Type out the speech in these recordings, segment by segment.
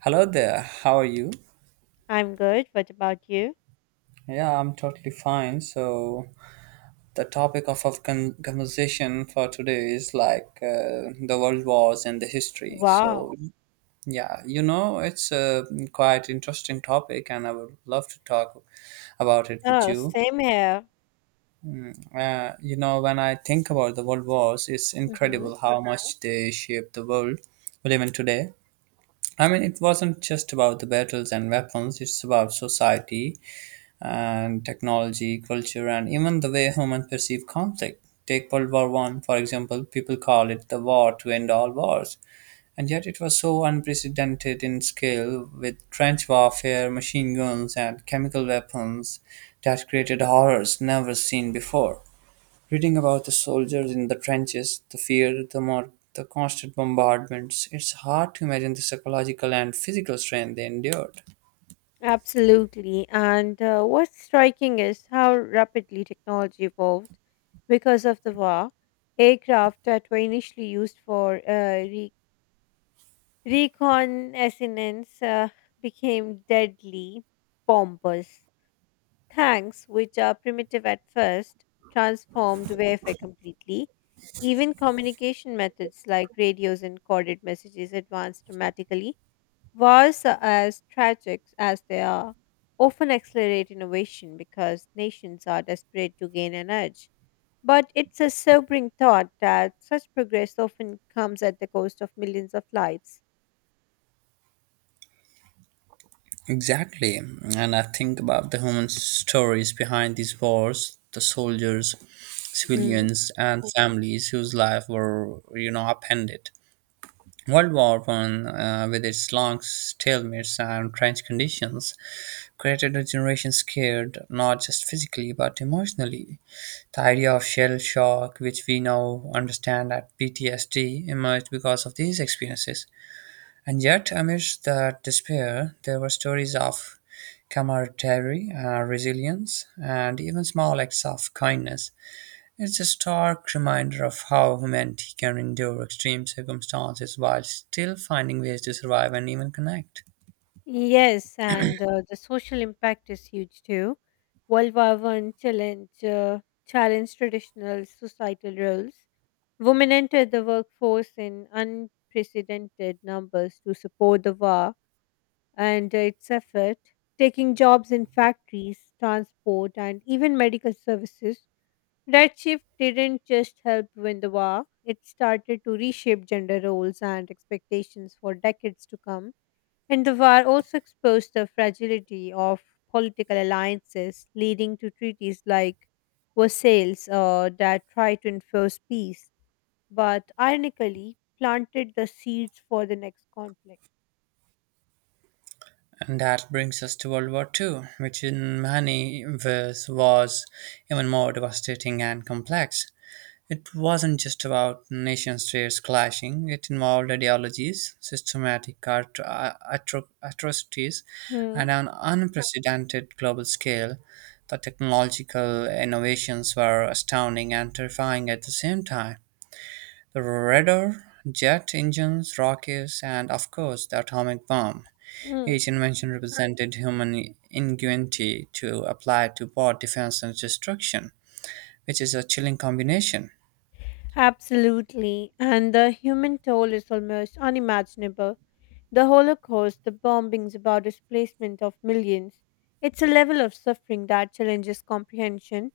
Hello there, how are you? I'm good. What about you? Yeah, I'm totally fine. So, the topic of our conversation for today is like the world wars and the history. So, Wow. yeah, it's a quite interesting topic, and I would love to talk about it with Oh, you. same here. When I think about the world wars, it's Hmm. incredible how much they shaped the world we live in today. I mean, it wasn't just about the battles and weapons, it's about society and technology, culture, and even the way humans perceive conflict. Take World War One, for example, people call it the war to end all wars, and yet it was so unprecedented in scale with trench warfare, machine guns, and chemical weapons that created horrors never seen before. Reading about the soldiers in the trenches, the fear, the more the constant bombardments, it's hard to imagine the psychological and physical strain they endured. Absolutely. And what's striking is how rapidly technology evolved because of the war. Aircraft that were initially used for re- reconnaissance became deadly bombers. Thanks, which are primitive at first, transformed warfare completely. Even communication methods like radios and coded messages advanced dramatically. Wars are as tragic as they are often accelerate innovation because nations are desperate to gain an edge. But it's a sobering thought that such progress often comes at the cost of millions of lives. Exactly. And I think about the human stories behind these wars, the soldiers, civilians, and families whose lives were, upended. World War One, with its long stalemates and trench conditions, created a generation scared not just physically but emotionally. The idea of shell shock, which we now understand as PTSD, emerged because of these experiences. And yet, amidst that despair, there were stories of camaraderie, resilience, and even small acts of kindness. It's a stark reminder of how humanity can endure extreme circumstances while still finding ways to survive and even connect. Yes, and the social impact is huge too. World War One challenged traditional societal roles. Women entered the workforce in unprecedented numbers to support the war and its effort, taking jobs in factories, transport, and even medical services. That shift didn't just help win the war; it started to reshape gender roles and expectations for decades to come, and the war also exposed the fragility of political alliances, leading to treaties like Versailles that tried to enforce peace, but ironically planted the seeds for the next conflict. And that brings us to World War Two, which in many ways was even more devastating and complex. It wasn't just about nation states clashing, it involved ideologies, systematic atrocities, Hmm. and on an unprecedented global scale. The technological innovations were astounding and terrifying at the same time. The radar, jet engines, rockets, and of course the atomic bomb. Each Mm. invention represented human ingenuity to apply to war defense and destruction, which is a chilling combination. Absolutely, and the human toll is almost unimaginable. The Holocaust, the bombings, about displacement of millions. It's a level of suffering that challenges comprehension.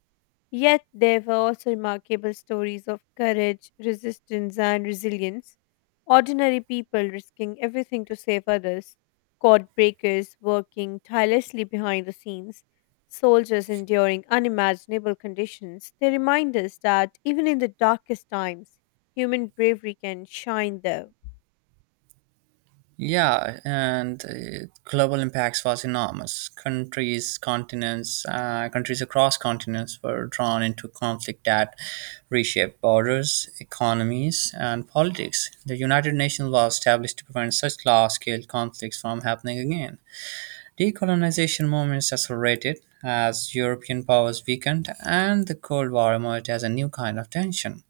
Yet there were also remarkable stories of courage, resistance, and resilience. Ordinary people risking everything to save others, code breakers working tirelessly behind the scenes, soldiers enduring unimaginable conditions. They remind us that even in the darkest times, human bravery can shine there. Yeah, and global impacts was enormous. Countries, continents, countries across continents were drawn into conflict that reshaped borders, economies, and politics. The United Nations was established to prevent such large-scale conflicts from happening again. Decolonization movements accelerated as European powers weakened, and the Cold War emerged as a new kind of tension.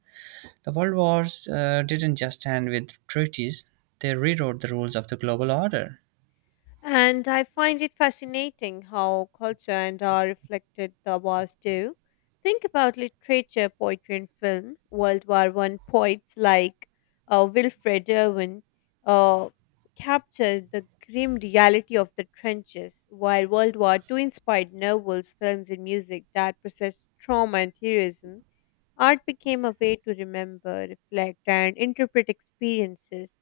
The world wars didn't just end with treaties, they rewrote the rules of the global order. And I find it fascinating how culture and art reflected the wars too. Think about literature, poetry, and film. World War One poets like Wilfred Irwin uh, captured the grim reality of the trenches, while World War Two inspired novels, films, and music that processed trauma and heroism. Art became a way to remember, reflect, and interpret experiences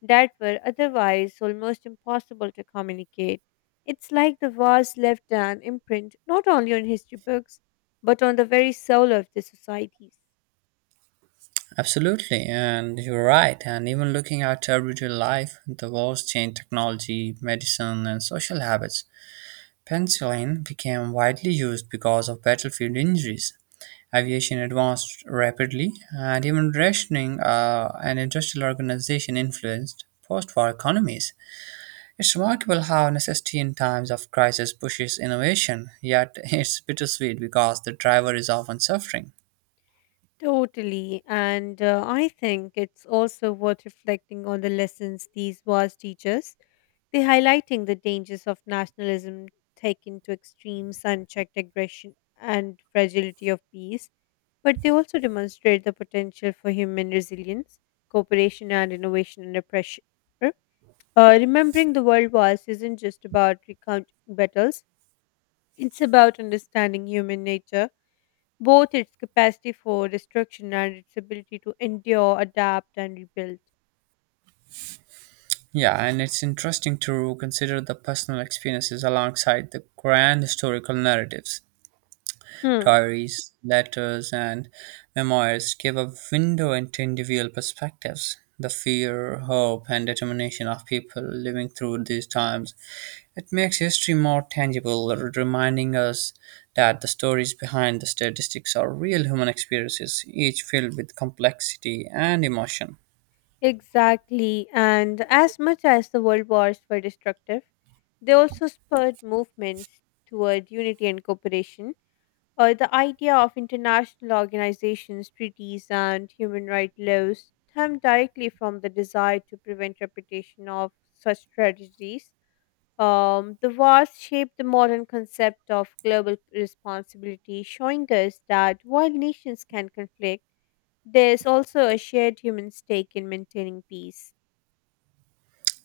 that were otherwise almost impossible to communicate. It's like the vase left an imprint not only on history books, but on the very soul of the societies. Absolutely, and you're right. And even looking at everyday life, the wars changed technology, medicine, and social habits. Penicillin became widely used because of battlefield injuries. Aviation advanced rapidly, and even rationing and industrial organization influenced post war economies. It's remarkable how necessity in times of crisis pushes innovation, yet it's bittersweet because the driver is often suffering. Totally, and I think it's also worth reflecting on the lessons these wars teach us. They highlighting the dangers of nationalism taken to extremes, unchecked aggression, and fragility of peace. But they also demonstrate the potential for human resilience, cooperation, and innovation under pressure. Remembering the World Wars isn't just about recounting battles, it's about understanding human nature, both its capacity for destruction and its ability to endure, adapt, and rebuild. Yeah, and it's interesting to consider the personal experiences alongside the grand historical narratives. Hmm. Diaries, letters, and memoirs give a window into individual perspectives. The fear, hope, and determination of people living through these times. It makes history more tangible, reminding us that the stories behind the statistics are real human experiences, each filled with complexity and emotion. Exactly. And as much as the World Wars were destructive, they also spurred movements toward unity and cooperation. The idea of international organizations, treaties, and human rights laws stem directly from the desire to prevent repetition of such tragedies. The wars shaped the modern concept of global responsibility, showing us that while nations can conflict, there's also a shared human stake in maintaining peace.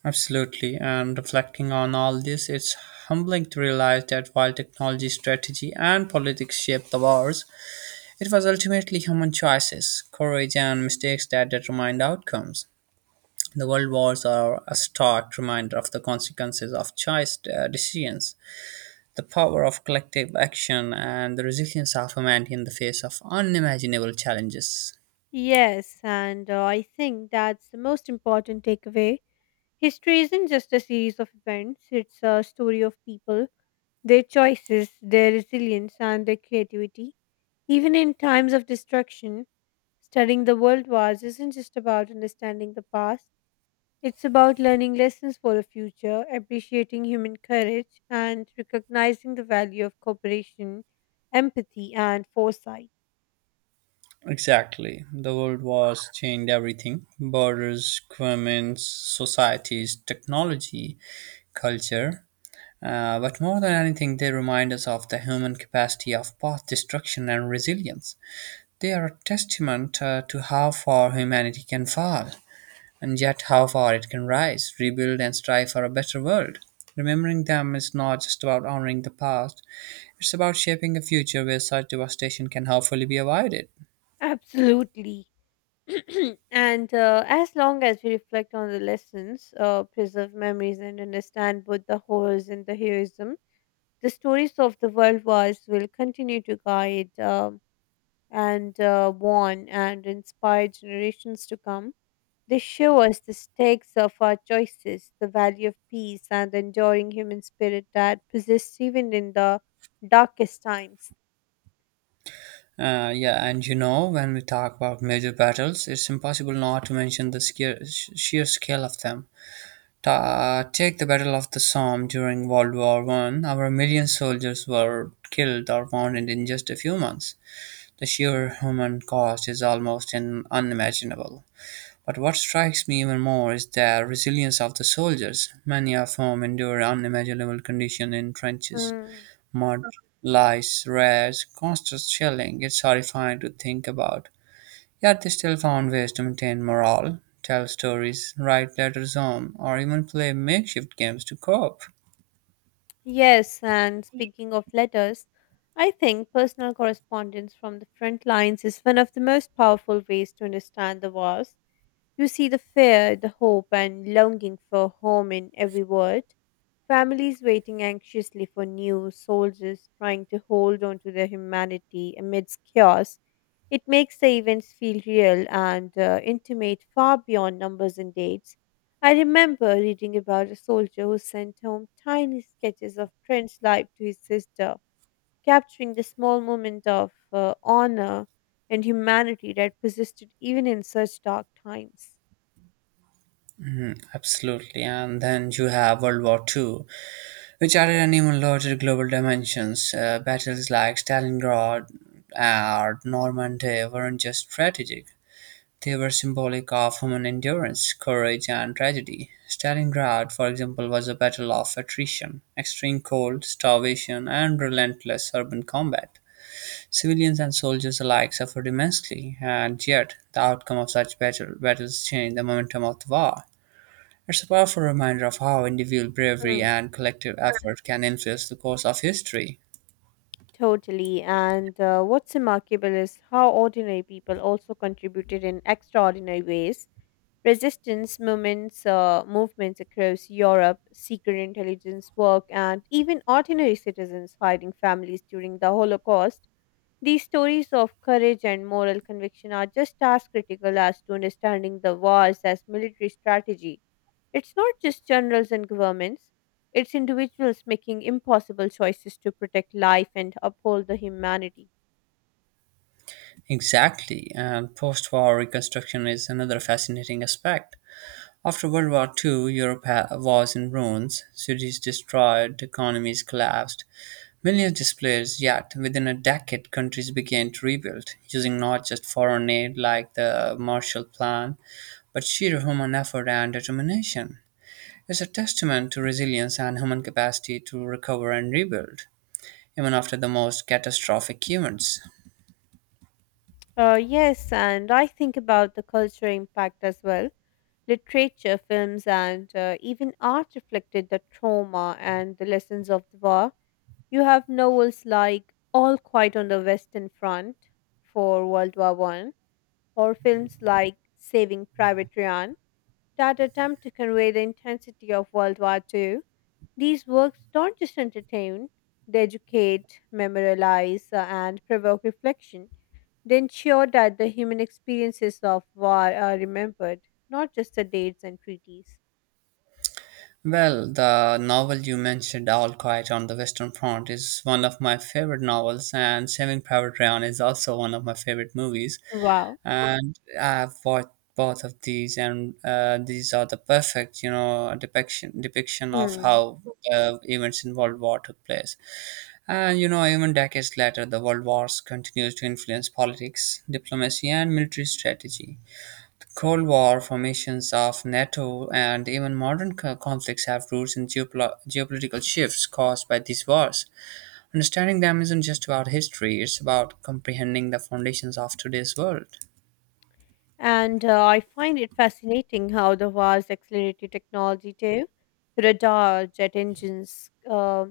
Absolutely, and reflecting on all this, it's humbling to realize that while technology, strategy, and politics shaped the wars, it was ultimately human choices, courage, and mistakes that determined outcomes. The world wars are a stark reminder of the consequences of choice decisions. The power of collective action and the resilience of humanity in the face of unimaginable challenges. Yes, and I think that's the most important takeaway. History isn't just a series of events, it's a story of people, their choices, their resilience, and their creativity. Even in times of destruction, studying the world wars isn't just about understanding the past, it's about learning lessons for the future, appreciating human courage, and recognizing the value of cooperation, empathy, and foresight. Exactly. The world was changed everything borders, governments, societies, technology, culture. But more than anything, they remind us of the human capacity of both destruction and resilience. They are a testament to how far humanity can fall, and yet how far it can rise, rebuild, and strive for a better world. Remembering them is not just about honoring the past, it's about shaping a future where such devastation can hopefully be avoided. Absolutely. And as long as we reflect on the lessons, preserve memories, and understand both the horrors and the heroism, the stories of the world wars will continue to guide and warn and inspire generations to come. They show us the stakes of our choices, the value of peace, and the enduring human spirit that persists even in the darkest times. Yeah, and you know, when we talk about major battles, it's impossible not to mention the scare, sheer scale of them. Take the Battle of the Somme during World War One. Over a million soldiers were killed or wounded in just a few months. The sheer human cost is almost unimaginable. But what strikes me even more is the resilience of the soldiers. Many of whom endure unimaginable conditions in trenches, Mm. mud, lice, rats, constant shelling. It's horrifying to think about. Yet they still found ways to maintain morale, tell stories, write letters home, or even play makeshift games to cope. Yes, and speaking of letters, I think personal correspondence from the front lines is one of the most powerful ways to understand the wars. You see the fear, the hope, and longing for home in every word. Families waiting anxiously for news, soldiers trying to hold on to their humanity amidst chaos. It makes the events feel real and intimate far beyond numbers and dates. I remember reading about a soldier who sent home tiny sketches of Trent's life to his sister, capturing the small moment of honor and humanity that persisted even in such dark times. Mhm. Absolutely. And then you have World War Two, which added an even larger global dimensions. Battles like Stalingrad or Normandy weren't just strategic, they were symbolic of human endurance, courage, and tragedy. Stalingrad, for example, was a battle of attrition, extreme cold, starvation, and relentless urban combat. Civilians and soldiers alike suffered immensely, and yet the outcome of such battles changed the momentum of the war. It's a powerful reminder of how individual bravery Mm. and collective effort can influence the course of history. Totally. And what's remarkable is how ordinary people also contributed in extraordinary ways. Resistance movements across Europe, secret intelligence work, and even ordinary citizens hiding families during the Holocaust. These stories of courage and moral conviction are just as critical as to understanding the wars as military strategy. It's not just generals and governments, it's individuals making impossible choices to protect life and uphold the humanity. Exactly, and post war reconstruction is another fascinating aspect. After World War II, Europe was in ruins, cities destroyed, economies collapsed, millions displaced, yet within a decade, countries began to rebuild, using not just foreign aid like the Marshall Plan, but sheer human effort and determination. It's a testament to resilience and human capacity to recover and rebuild, even after the most catastrophic humans. Yes, and I think about the cultural impact as well. Literature, films, and even art reflected the trauma and the lessons of the war. You have novels like All Quiet on the Western Front for World War One, or films like Saving Private Ryan that attempt to convey the intensity of World War Two. These works don't just entertain, they educate, memorialize, and provoke reflection. They ensure that the human experiences of war are remembered, not just the dates and treaties. Well, the novel you mentioned, All Quiet on the Western Front, is one of my favorite novels, and Saving Private Ryan is also one of my favorite movies. Wow. And I've watched both of these, and these are the perfect, depiction of Hmm. how the events in World War took place. And you know, even decades later, the world wars continues to influence politics, diplomacy, and military strategy. Cold War formations of NATO and even modern conflicts have roots in geopolitical shifts caused by these wars. Understanding them isn't just about history, it's about comprehending the foundations of today's world. And I find it fascinating how the vast accelerated technology too: radar, jet engines,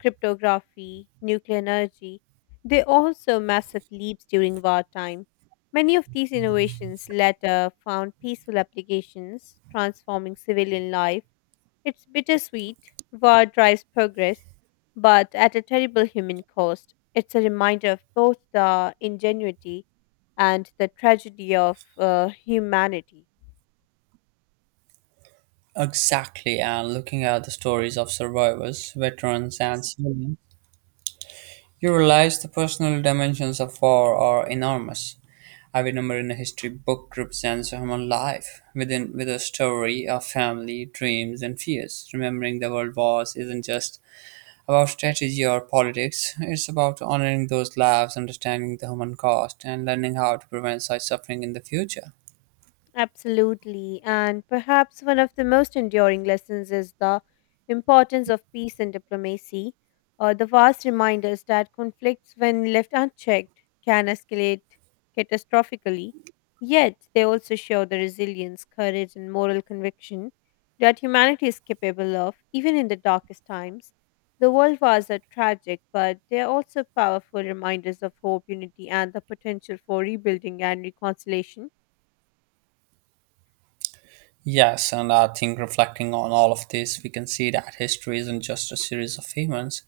cryptography, nuclear energy, they also massive leaps during wartime. Many of these innovations later found peaceful applications, transforming civilian life. It's bittersweet. War drives progress, but at a terrible human cost. It's a reminder of both the ingenuity and the tragedy of humanity. Exactly, and looking at the stories of survivors, veterans, and civilians, you realize the personal dimensions of war are enormous. I remember in a history book represents a human life within with a story of family, dreams, and fears. Remembering the world wars isn't just about strategy or politics. It's about honoring those lives, understanding the human cost, and learning how to prevent such suffering in the future. Absolutely. And perhaps one of the most enduring lessons is the importance of peace and diplomacy, or the vast reminders that conflicts, when left unchecked, can escalate catastrophically. Yet, they also show the resilience, courage, and moral conviction that humanity is capable of, even in the darkest times. The world wars are tragic, but they are also powerful reminders of hope, unity, and the potential for rebuilding and reconciliation. Yes, and I think reflecting on all of this, we can see that history isn't just a series of events,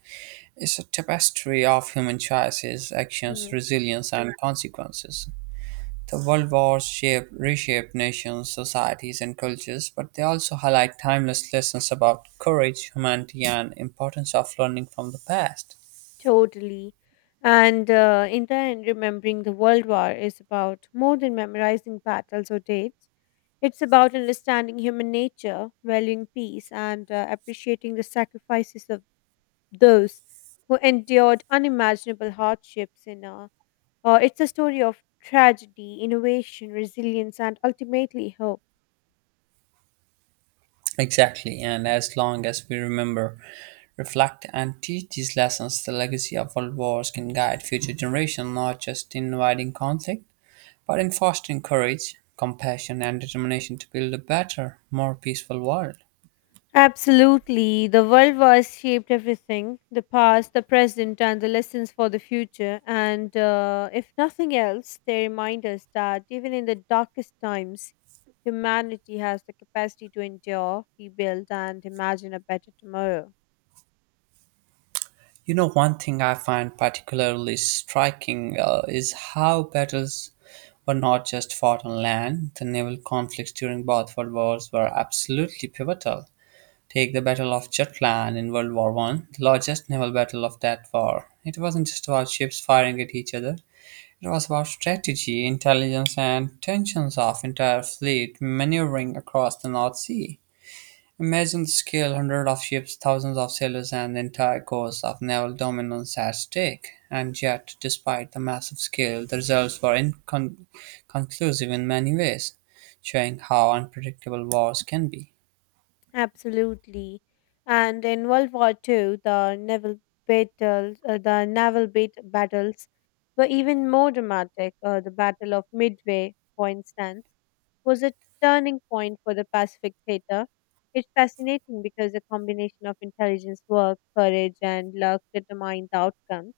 it's a tapestry of human choices, actions, resilience, and consequences. The world wars reshape nations, societies, and cultures, but they also highlight timeless lessons about courage, humanity, and importance of learning from the past. Totally. And in the end, remembering the World War is about more than memorizing battles or dates. It's about understanding human nature, valuing peace, and appreciating the sacrifices of those who endured unimaginable hardships. It's a story of tragedy, innovation, resilience, and ultimately hope. Exactly, and as long as we remember, reflect, and teach these lessons, the legacy of world wars can guide future generations not just in inviting conflict, but in fostering courage, compassion, and determination to build a better, more peaceful world. Absolutely. The world wars shaped everything: the past, the present, and the lessons for the future. And if nothing else, they remind us that even in the darkest times, humanity has the capacity to endure, rebuild, and imagine a better tomorrow. You know, one thing I find particularly striking is how battles were not just fought on land, the naval conflicts during both world wars were absolutely pivotal. Take the Battle of Jutland in World War One, the largest naval battle of that war. It wasn't just about ships firing at each other. It was about strategy, intelligence, and tensions of entire fleet maneuvering across the North Sea. Imagine the scale hundreds of ships, thousands of sailors, and the entire course of naval dominance at stake. And yet, despite the massive scale, the results were inconclusive in many ways, showing how unpredictable wars can be. Absolutely. And in World War Two, the naval battles were even more dramatic. The Battle of Midway, for instance, was a turning point for the Pacific theater. It's fascinating because the combination of intelligence work, courage, and luck determined the outcome.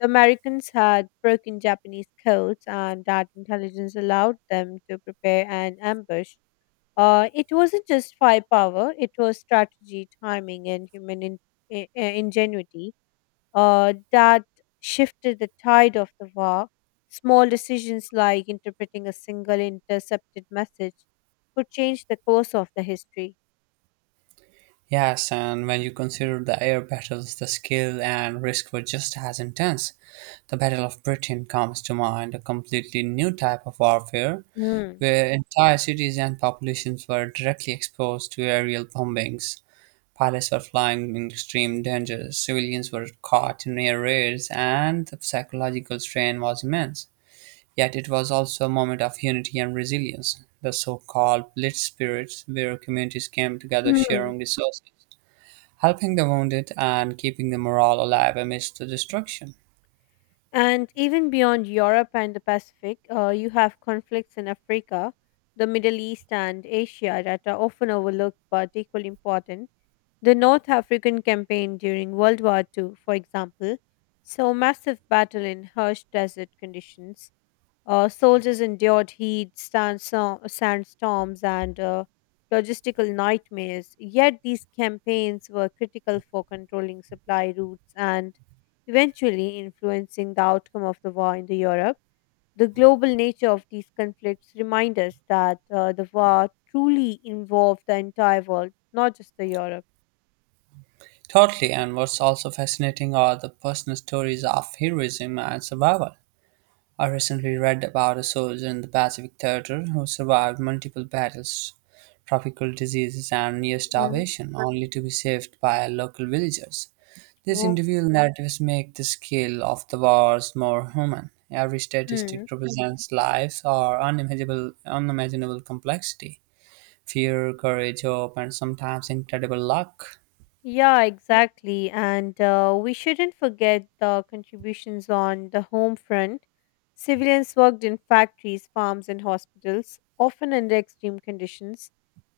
The Americans had broken Japanese codes, and that intelligence allowed them to prepare an ambush. It wasn't just firepower, it was strategy, timing, and human ingenuity that shifted the tide of the war. Small decisions like interpreting a single intercepted message could change the course of the history. Yes, and when you consider the air battles, the skill and risk were just as intense. The Battle of Britain comes to mind, a completely new type of warfare Hmm. where entire cities and populations were directly exposed to aerial bombings. Pilots were flying in extreme danger, civilians were caught in air raids, and the psychological strain was immense. Yet it was also a moment of unity and resilience. The so called Blitz spirits, where communities came together Hmm. sharing resources, helping the wounded and keeping the morale alive amidst the destruction. And even beyond Europe and the Pacific, you have conflicts in Africa, the Middle East, and Asia that are often overlooked but equally important. The North African campaign during World War II, for example, saw massive battle in harsh desert conditions. Soldiers endured heat, sand, sandstorms, and logistical nightmares. Yet these campaigns were critical for controlling supply routes and eventually influencing the outcome of the war in the Europe. The global nature of these conflicts remind us that the war truly involved the entire world, not just the Europe. Totally, and what's also fascinating are the personal stories of heroism and survival. I recently read about a soldier in the Pacific Theater who survived multiple battles, tropical diseases, and near starvation, only to be saved by local villagers. These Oh. individual narratives make the scale of the wars more human. Every Hmm. statistic represents lives or unimaginable complexity, fear, courage, hope, and sometimes incredible luck. Yeah, exactly. And we shouldn't forget the contributions on the home front. Civilians worked in factories, farms, and hospitals, often under extreme conditions.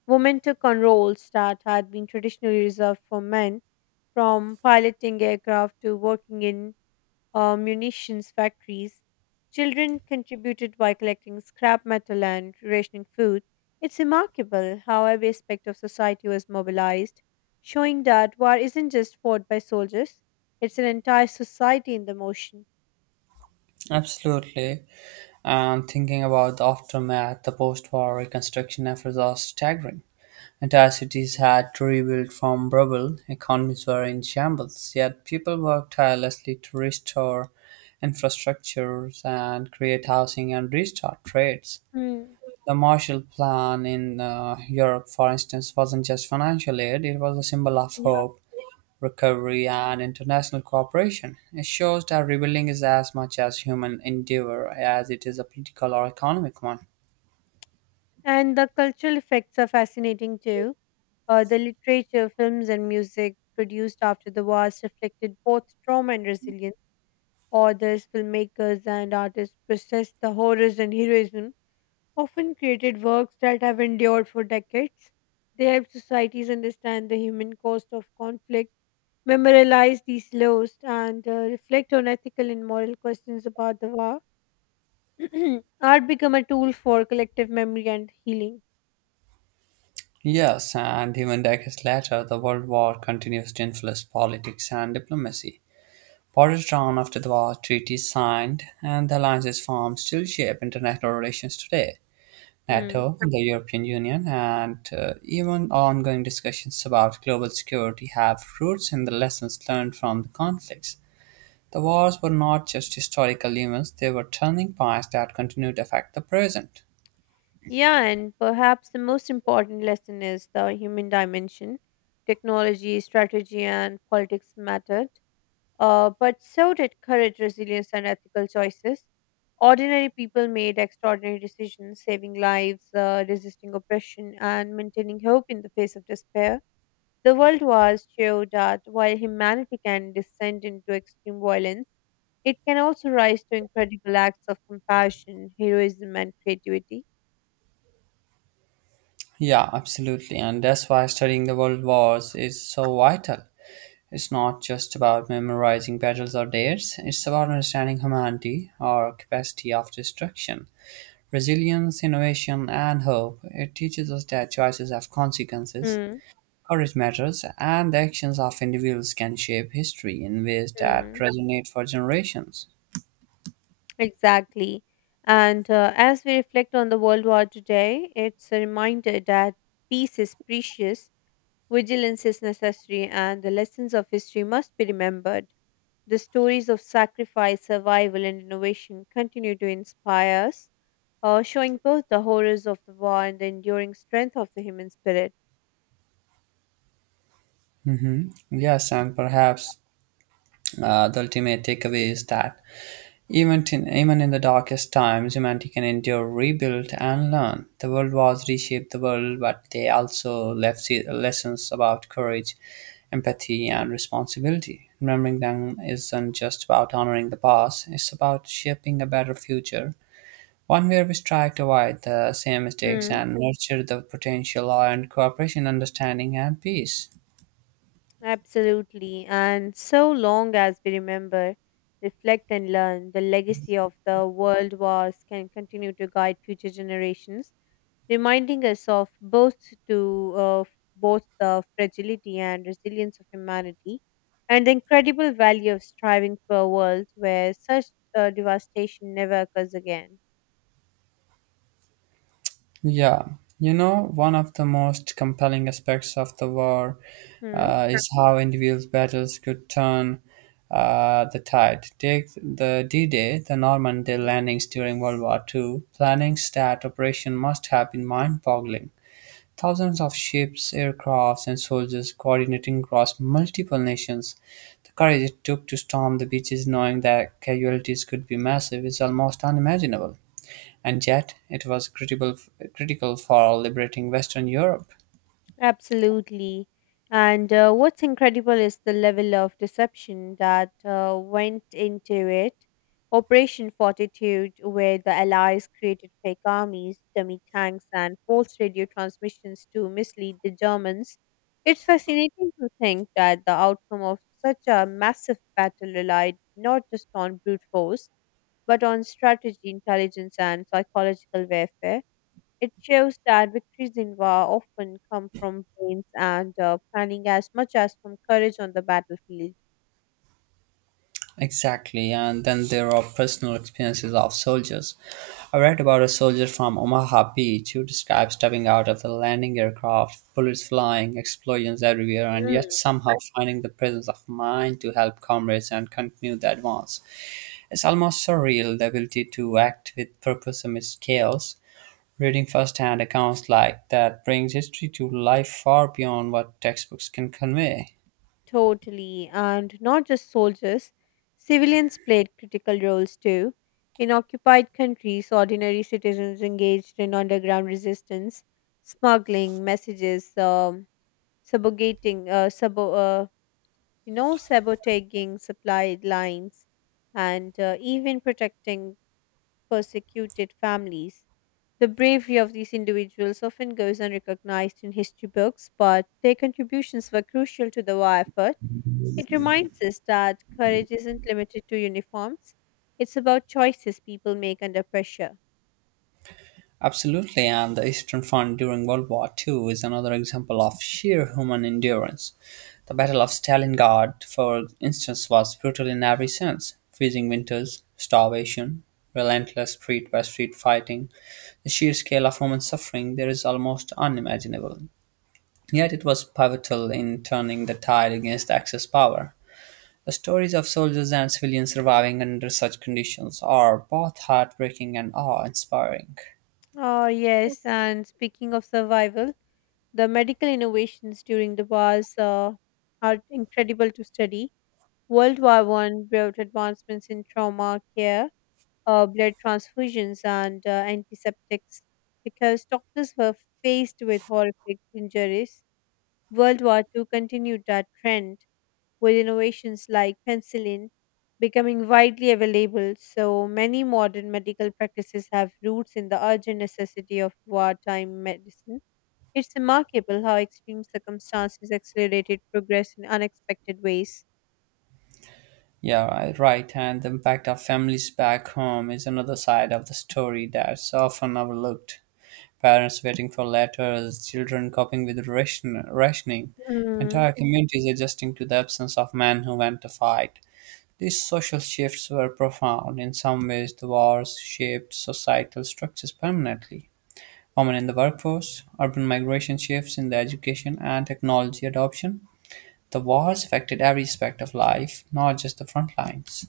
Women took on roles that had been traditionally reserved for men, from piloting aircraft to working in munitions factories. Children contributed by collecting scrap metal and rationing food. It's remarkable how every aspect of society was mobilized, showing that war isn't just fought by soldiers, it's an entire society in the motion. Absolutely. And thinking about the aftermath, the post war reconstruction efforts are staggering. Entire cities had to rebuild from rubble, economies were in shambles, yet people worked tirelessly to restore infrastructures and create housing and restart trades. Hmm. The Marshall Plan in Europe, for instance, wasn't just financial aid, it was a symbol of Yeah. hope, recovery, and international cooperation. It shows that rebuilding is as much a human endeavor as it is a political or economic one. And the cultural effects are fascinating too. The literature, films, and music produced after the wars reflected both trauma and resilience. Authors, filmmakers, and artists processed the horrors and heroism often created works that have endured for decades. They help societies understand the human cost of conflict, memorialize these laws, and reflect on ethical and moral questions about the war. Art become a tool for collective memory and healing. Yes, and even decades later, the World War continues to influence politics and diplomacy. Borders drawn after the war, treaties signed, and the alliances formed still shape international relations today. Hmm. NATO, the European Union, and even ongoing discussions about global security have roots in the lessons learned from the conflicts. The wars were not just historical events, they were turning points that continue to affect the present. Yeah, and perhaps the most important lesson is the human dimension. Technology, strategy, and politics mattered. But so did courage, resilience, and ethical choices. Ordinary people made extraordinary decisions, saving lives, resisting oppression, and maintaining hope in the face of despair. The World Wars showed that while humanity can descend into extreme violence, it can also rise to incredible acts of compassion, heroism, and creativity. Yeah, absolutely. And that's why studying the world wars is so vital. It's not just about memorizing battles or dates, it's about understanding humanity, our capacity of destruction, resilience, innovation, and hope. It teaches us that choices have consequences, Mm, courage matters, and the actions of individuals can shape history in ways that mm, resonate for generations. exactly. And as we reflect on the World War today, it's a reminder that peace is precious. Vigilance is necessary, and the lessons of history must be remembered. The stories of sacrifice, survival, and innovation continue to inspire us, showing both the horrors of the war and the enduring strength of the human spirit. Yes, and perhaps the ultimate takeaway is that even in the darkest times, humanity can endure, rebuild, and learn. The world wars reshaped the world, but they also left lessons about courage, empathy, and responsibility. Remembering them isn't just about honoring the past, it's about shaping a better future, one where we strive to avoid the same mistakes Hmm, and nurture the potential and cooperation, understanding, and peace. absolutely. And so long as we remember, reflect, and learn, the legacy of the world wars can continue to guide future generations, reminding us of to uh, both the fragility and resilience of humanity and the incredible value of striving for a world where such devastation never occurs again. Yeah, you know, one of the most compelling aspects of the war Hmm? Is how individual battles could turn the tide. Take the D Day, the Normandy landings during World War Two. Planning that operation must have been mind boggling. Thousands of ships, aircrafts, and soldiers coordinating across multiple nations. The courage it took to storm the beaches knowing that casualties could be massive is almost unimaginable, and yet it was critical for liberating Western Europe. Absolutely. And what's incredible is the level of deception that went into it. Operation Fortitude, where the Allies created fake armies, dummy tanks, and false radio transmissions to mislead the Germans. It's fascinating to think that the outcome of such a massive battle relied not just on brute force, but on strategy, intelligence, and psychological warfare. It shows that victories in war often come from brains and planning as much as from courage on the battlefield. Exactly, and then there are personal experiences of soldiers. I read about a soldier from Omaha Beach who described stepping out of the landing aircraft, bullets flying, explosions everywhere, and yet Mm. somehow finding the presence of mind to help comrades and continue the advance. It's almost surreal, the ability to act with purpose amidst chaos. Reading firsthand accounts like that brings history to life far beyond what textbooks can convey. Totally. And not just soldiers, civilians played critical roles too. In occupied countries, ordinary citizens engaged in underground resistance, smuggling messages, subjugating, sabo- you know, sabotaging supply lines, and even protecting persecuted families. The bravery of these individuals often goes unrecognized in history books, but their contributions were crucial to the war effort. It reminds us that courage isn't limited to uniforms, it's about choices people make under pressure. Absolutely, and the Eastern Front during World War Two is another example of sheer human endurance. The Battle of Stalingrad, for instance, was brutal in every sense: freezing winters, starvation, relentless street by street fighting. The sheer scale of human suffering there is almost unimaginable. Yet it was pivotal in turning the tide against Axis power. The stories of soldiers and civilians surviving under such conditions are both heartbreaking and awe inspiring. Oh, yes, and speaking of survival, the medical innovations during the wars are incredible to study. World War One brought advancements in trauma care, blood transfusions, and antiseptics because doctors were faced with horrific injuries. World War II continued that trend with innovations like penicillin becoming widely available. So many modern medical practices have roots in the urgent necessity of wartime medicine. It's remarkable how extreme circumstances accelerated progress in unexpected ways. Yeah, right. And the impact of families back home is another side of the story that's often overlooked. Parents waiting for letters, children coping with rationing, Hmm. entire communities adjusting to the absence of men who went to fight. These social shifts were profound. In some ways, the wars shaped societal structures permanently. Women in the workforce, urban migration shifts in the education and technology adoption. The war has affected every aspect of life, not just the front lines.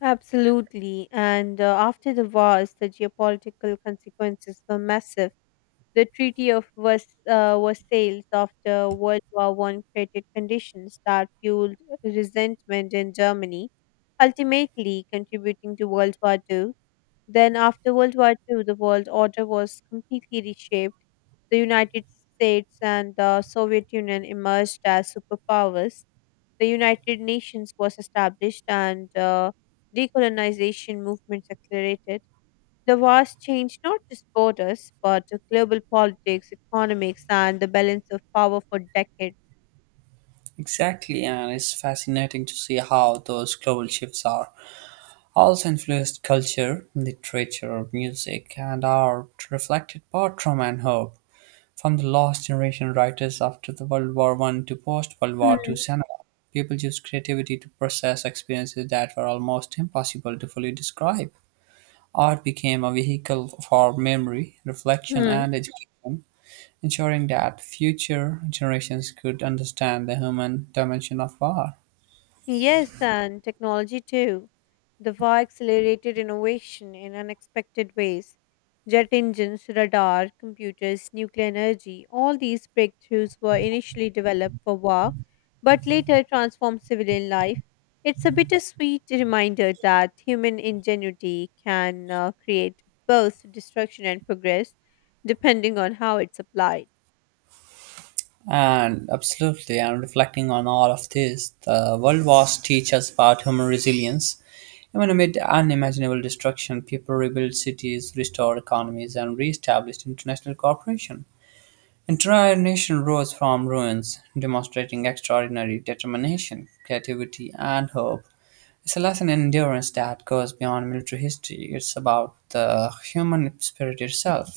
Absolutely. And after the wars, the geopolitical consequences were massive. The Versailles after World War One created conditions that fueled resentment in Germany, ultimately contributing to World War Two. Then, after World War Two, the world order was completely reshaped. The United States and the Soviet Union emerged as superpowers, the United Nations was established, and decolonization movements accelerated. The wars changed not just borders, but global politics, economics, and the balance of power for decades. Exactly, and it's fascinating to see how those global shifts are also influenced culture, literature, music, and art reflected both trauma and hope. From the lost generation writers after the World War One to post World War Two Hmm. cinema, people used creativity to process experiences that were almost impossible to fully describe. Art became a vehicle for memory, reflection, Hmm. and education, ensuring that future generations could understand the human dimension of war. Yes, and technology too. The war accelerated innovation in unexpected ways. Jet engines, radar, computers, nuclear energy, all these breakthroughs were initially developed for war, but later transformed civilian life. It's a bittersweet reminder that human ingenuity can create both destruction and progress, depending on how it's applied. And absolutely, and reflecting on all of this, the World Wars teach us about human resilience. Even amid unimaginable destruction, people rebuilt cities, restored economies, and re-established international cooperation. Entire nation rose from ruins, demonstrating extraordinary determination, creativity, and hope. It's a lesson in endurance that goes beyond military history. It's about the human spirit itself.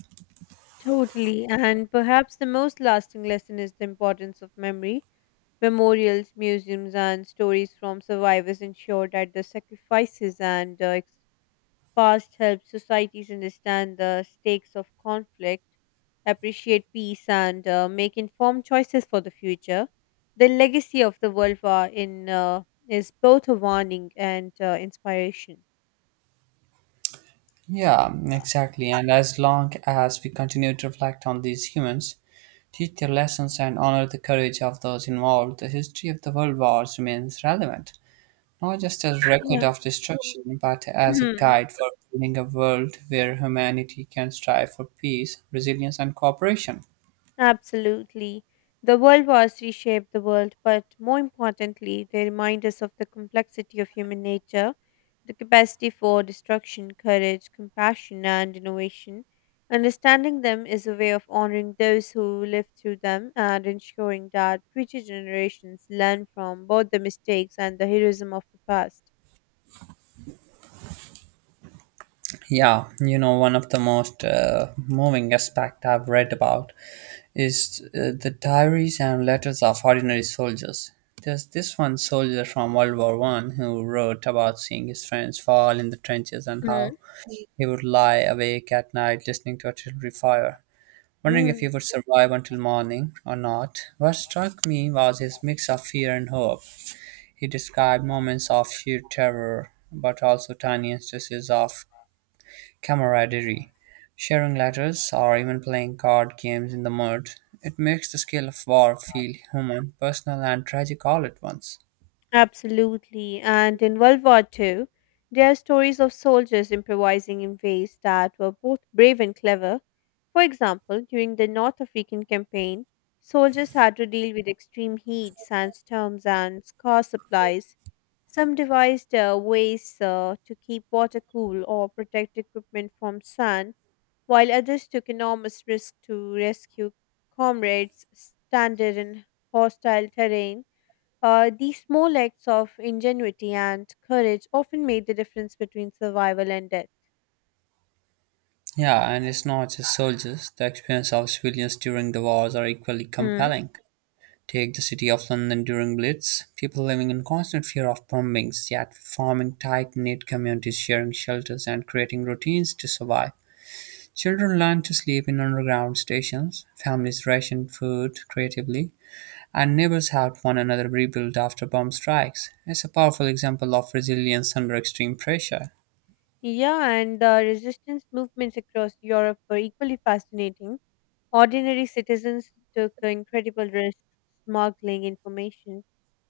Totally, and perhaps the most lasting lesson is the importance of memory. Memorials, museums, and stories from survivors ensure that the sacrifices and past help societies understand the stakes of conflict, appreciate peace, and make informed choices for the future. The legacy of the World War in is both a warning and inspiration. Yeah, exactly. And as long as we continue to reflect on these humans, teach their lessons, and honor the courage of those involved, the history of the world wars remains relevant, not just as record Yeah. of destruction, but as a guide for building a world where humanity can strive for peace, resilience, and cooperation. Absolutely. The world wars reshape the world, but more importantly, they remind us of the complexity of human nature, the capacity for destruction, courage, compassion, and innovation. Understanding them is a way of honoring those who lived through them and ensuring that future generations learn from both the mistakes and the heroism of the past. Yeah, you know, one of the most moving aspect I've read about is the diaries and letters of ordinary soldiers. There's this one soldier from World War One who wrote about seeing his friends fall in the trenches and how Mm. he would lie awake at night listening to artillery fire, wondering if he Mm. would survive until morning or not. What struck me was his mix of fear and hope. He described moments of sheer terror, but also tiny instances of camaraderie, sharing letters, or even playing card games in the mud. It makes the scale of war feel human, personal, and tragic all at once. Absolutely. And in World War Two, there are stories of soldiers improvising in ways that were both brave and clever. For example, during the North African campaign, soldiers had to deal with extreme heat, sandstorms, and scarce supplies. Some devised ways to keep water cool or protect equipment from sand, while others took enormous risks to rescue comrades stranded in hostile terrain. These small acts of ingenuity and courage often made the difference between survival and death. Yeah, and it's not just soldiers. The experience of civilians during the wars are equally Hmm. compelling. Take the city of London during Blitz, people living in constant fear of bombings, yet forming tight knit communities, sharing shelters, and creating routines to survive. Children learn to sleep in underground stations, families ration food creatively, and neighbors helped one another rebuild after bomb strikes. It's a powerful example of resilience under extreme pressure. Yeah, and the resistance movements across Europe were equally fascinating. Ordinary citizens took incredible risks, smuggling information,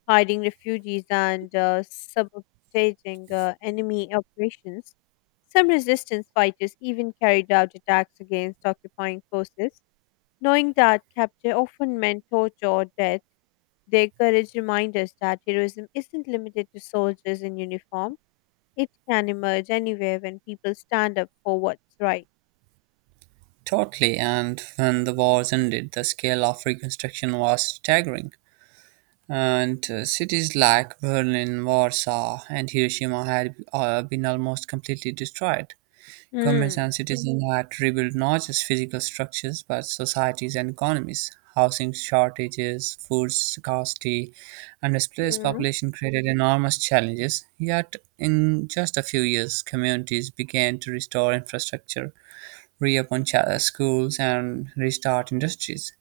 hiding refugees, and subjugating enemy operations. Some resistance fighters even carried out attacks against occupying forces, knowing that capture often meant torture or death. Their courage reminds us that heroism isn't limited to soldiers in uniform. It can emerge anywhere when people stand up for what's right. Totally, and when the wars ended, the scale of reconstruction was staggering. And Cities like Berlin, Warsaw, and Hiroshima had been almost completely destroyed. Commerce Hmm. and citizens had to rebuild not just physical structures but societies and economies. Housing shortages, food scarcity, and displaced Hmm. population created enormous challenges. Yet, in just a few years, communities began to restore infrastructure, reopen schools, and restart industries.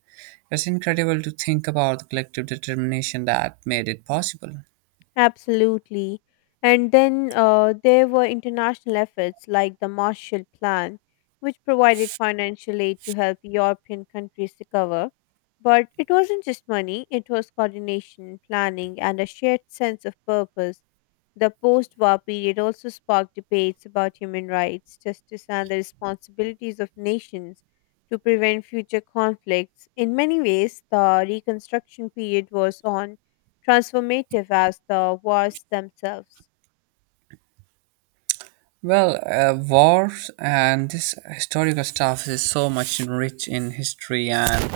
It's incredible to think about the collective determination that made it possible. Absolutely. And then there were international efforts like the Marshall Plan, which provided financial aid to help European countries recover. But it wasn't just money, it was coordination, planning, and a shared sense of purpose. The post war period also sparked debates about human rights, justice, and the responsibilities of nations to prevent future conflicts. In many ways, the Reconstruction period was on transformative as the wars themselves. Well, wars and this historical stuff is so much rich in history, and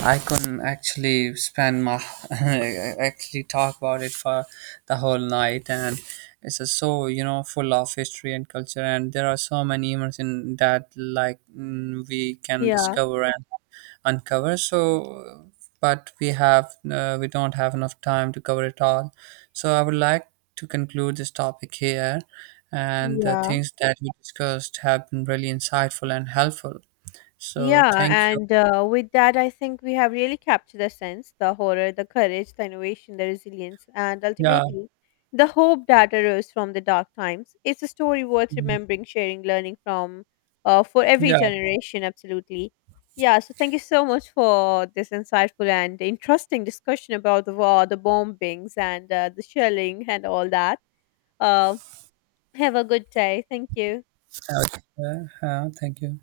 I couldn't actually spend my actually talk about it for the whole night, and it's a so full of history and culture, and there are so many moments in that like we can Yeah, discover and uncover. So, but we have we don't have enough time to cover it all. So I would like to conclude this topic here, and the yeah, things that we discussed have been really insightful and helpful. So yeah. thank you. And with that, I think we have really captured the sense, the horror, the courage, the innovation, the resilience, and Yeah. ultimately the hope that arose from the dark times. It's a story worth Mhm. remembering, sharing, learning from, for every Yeah. generation, absolutely. Yeah, so thank you so much for this insightful and interesting discussion about the war, the bombings, and the shelling, and all that. Um, Have a good day. Thank you. Okay. Thank you.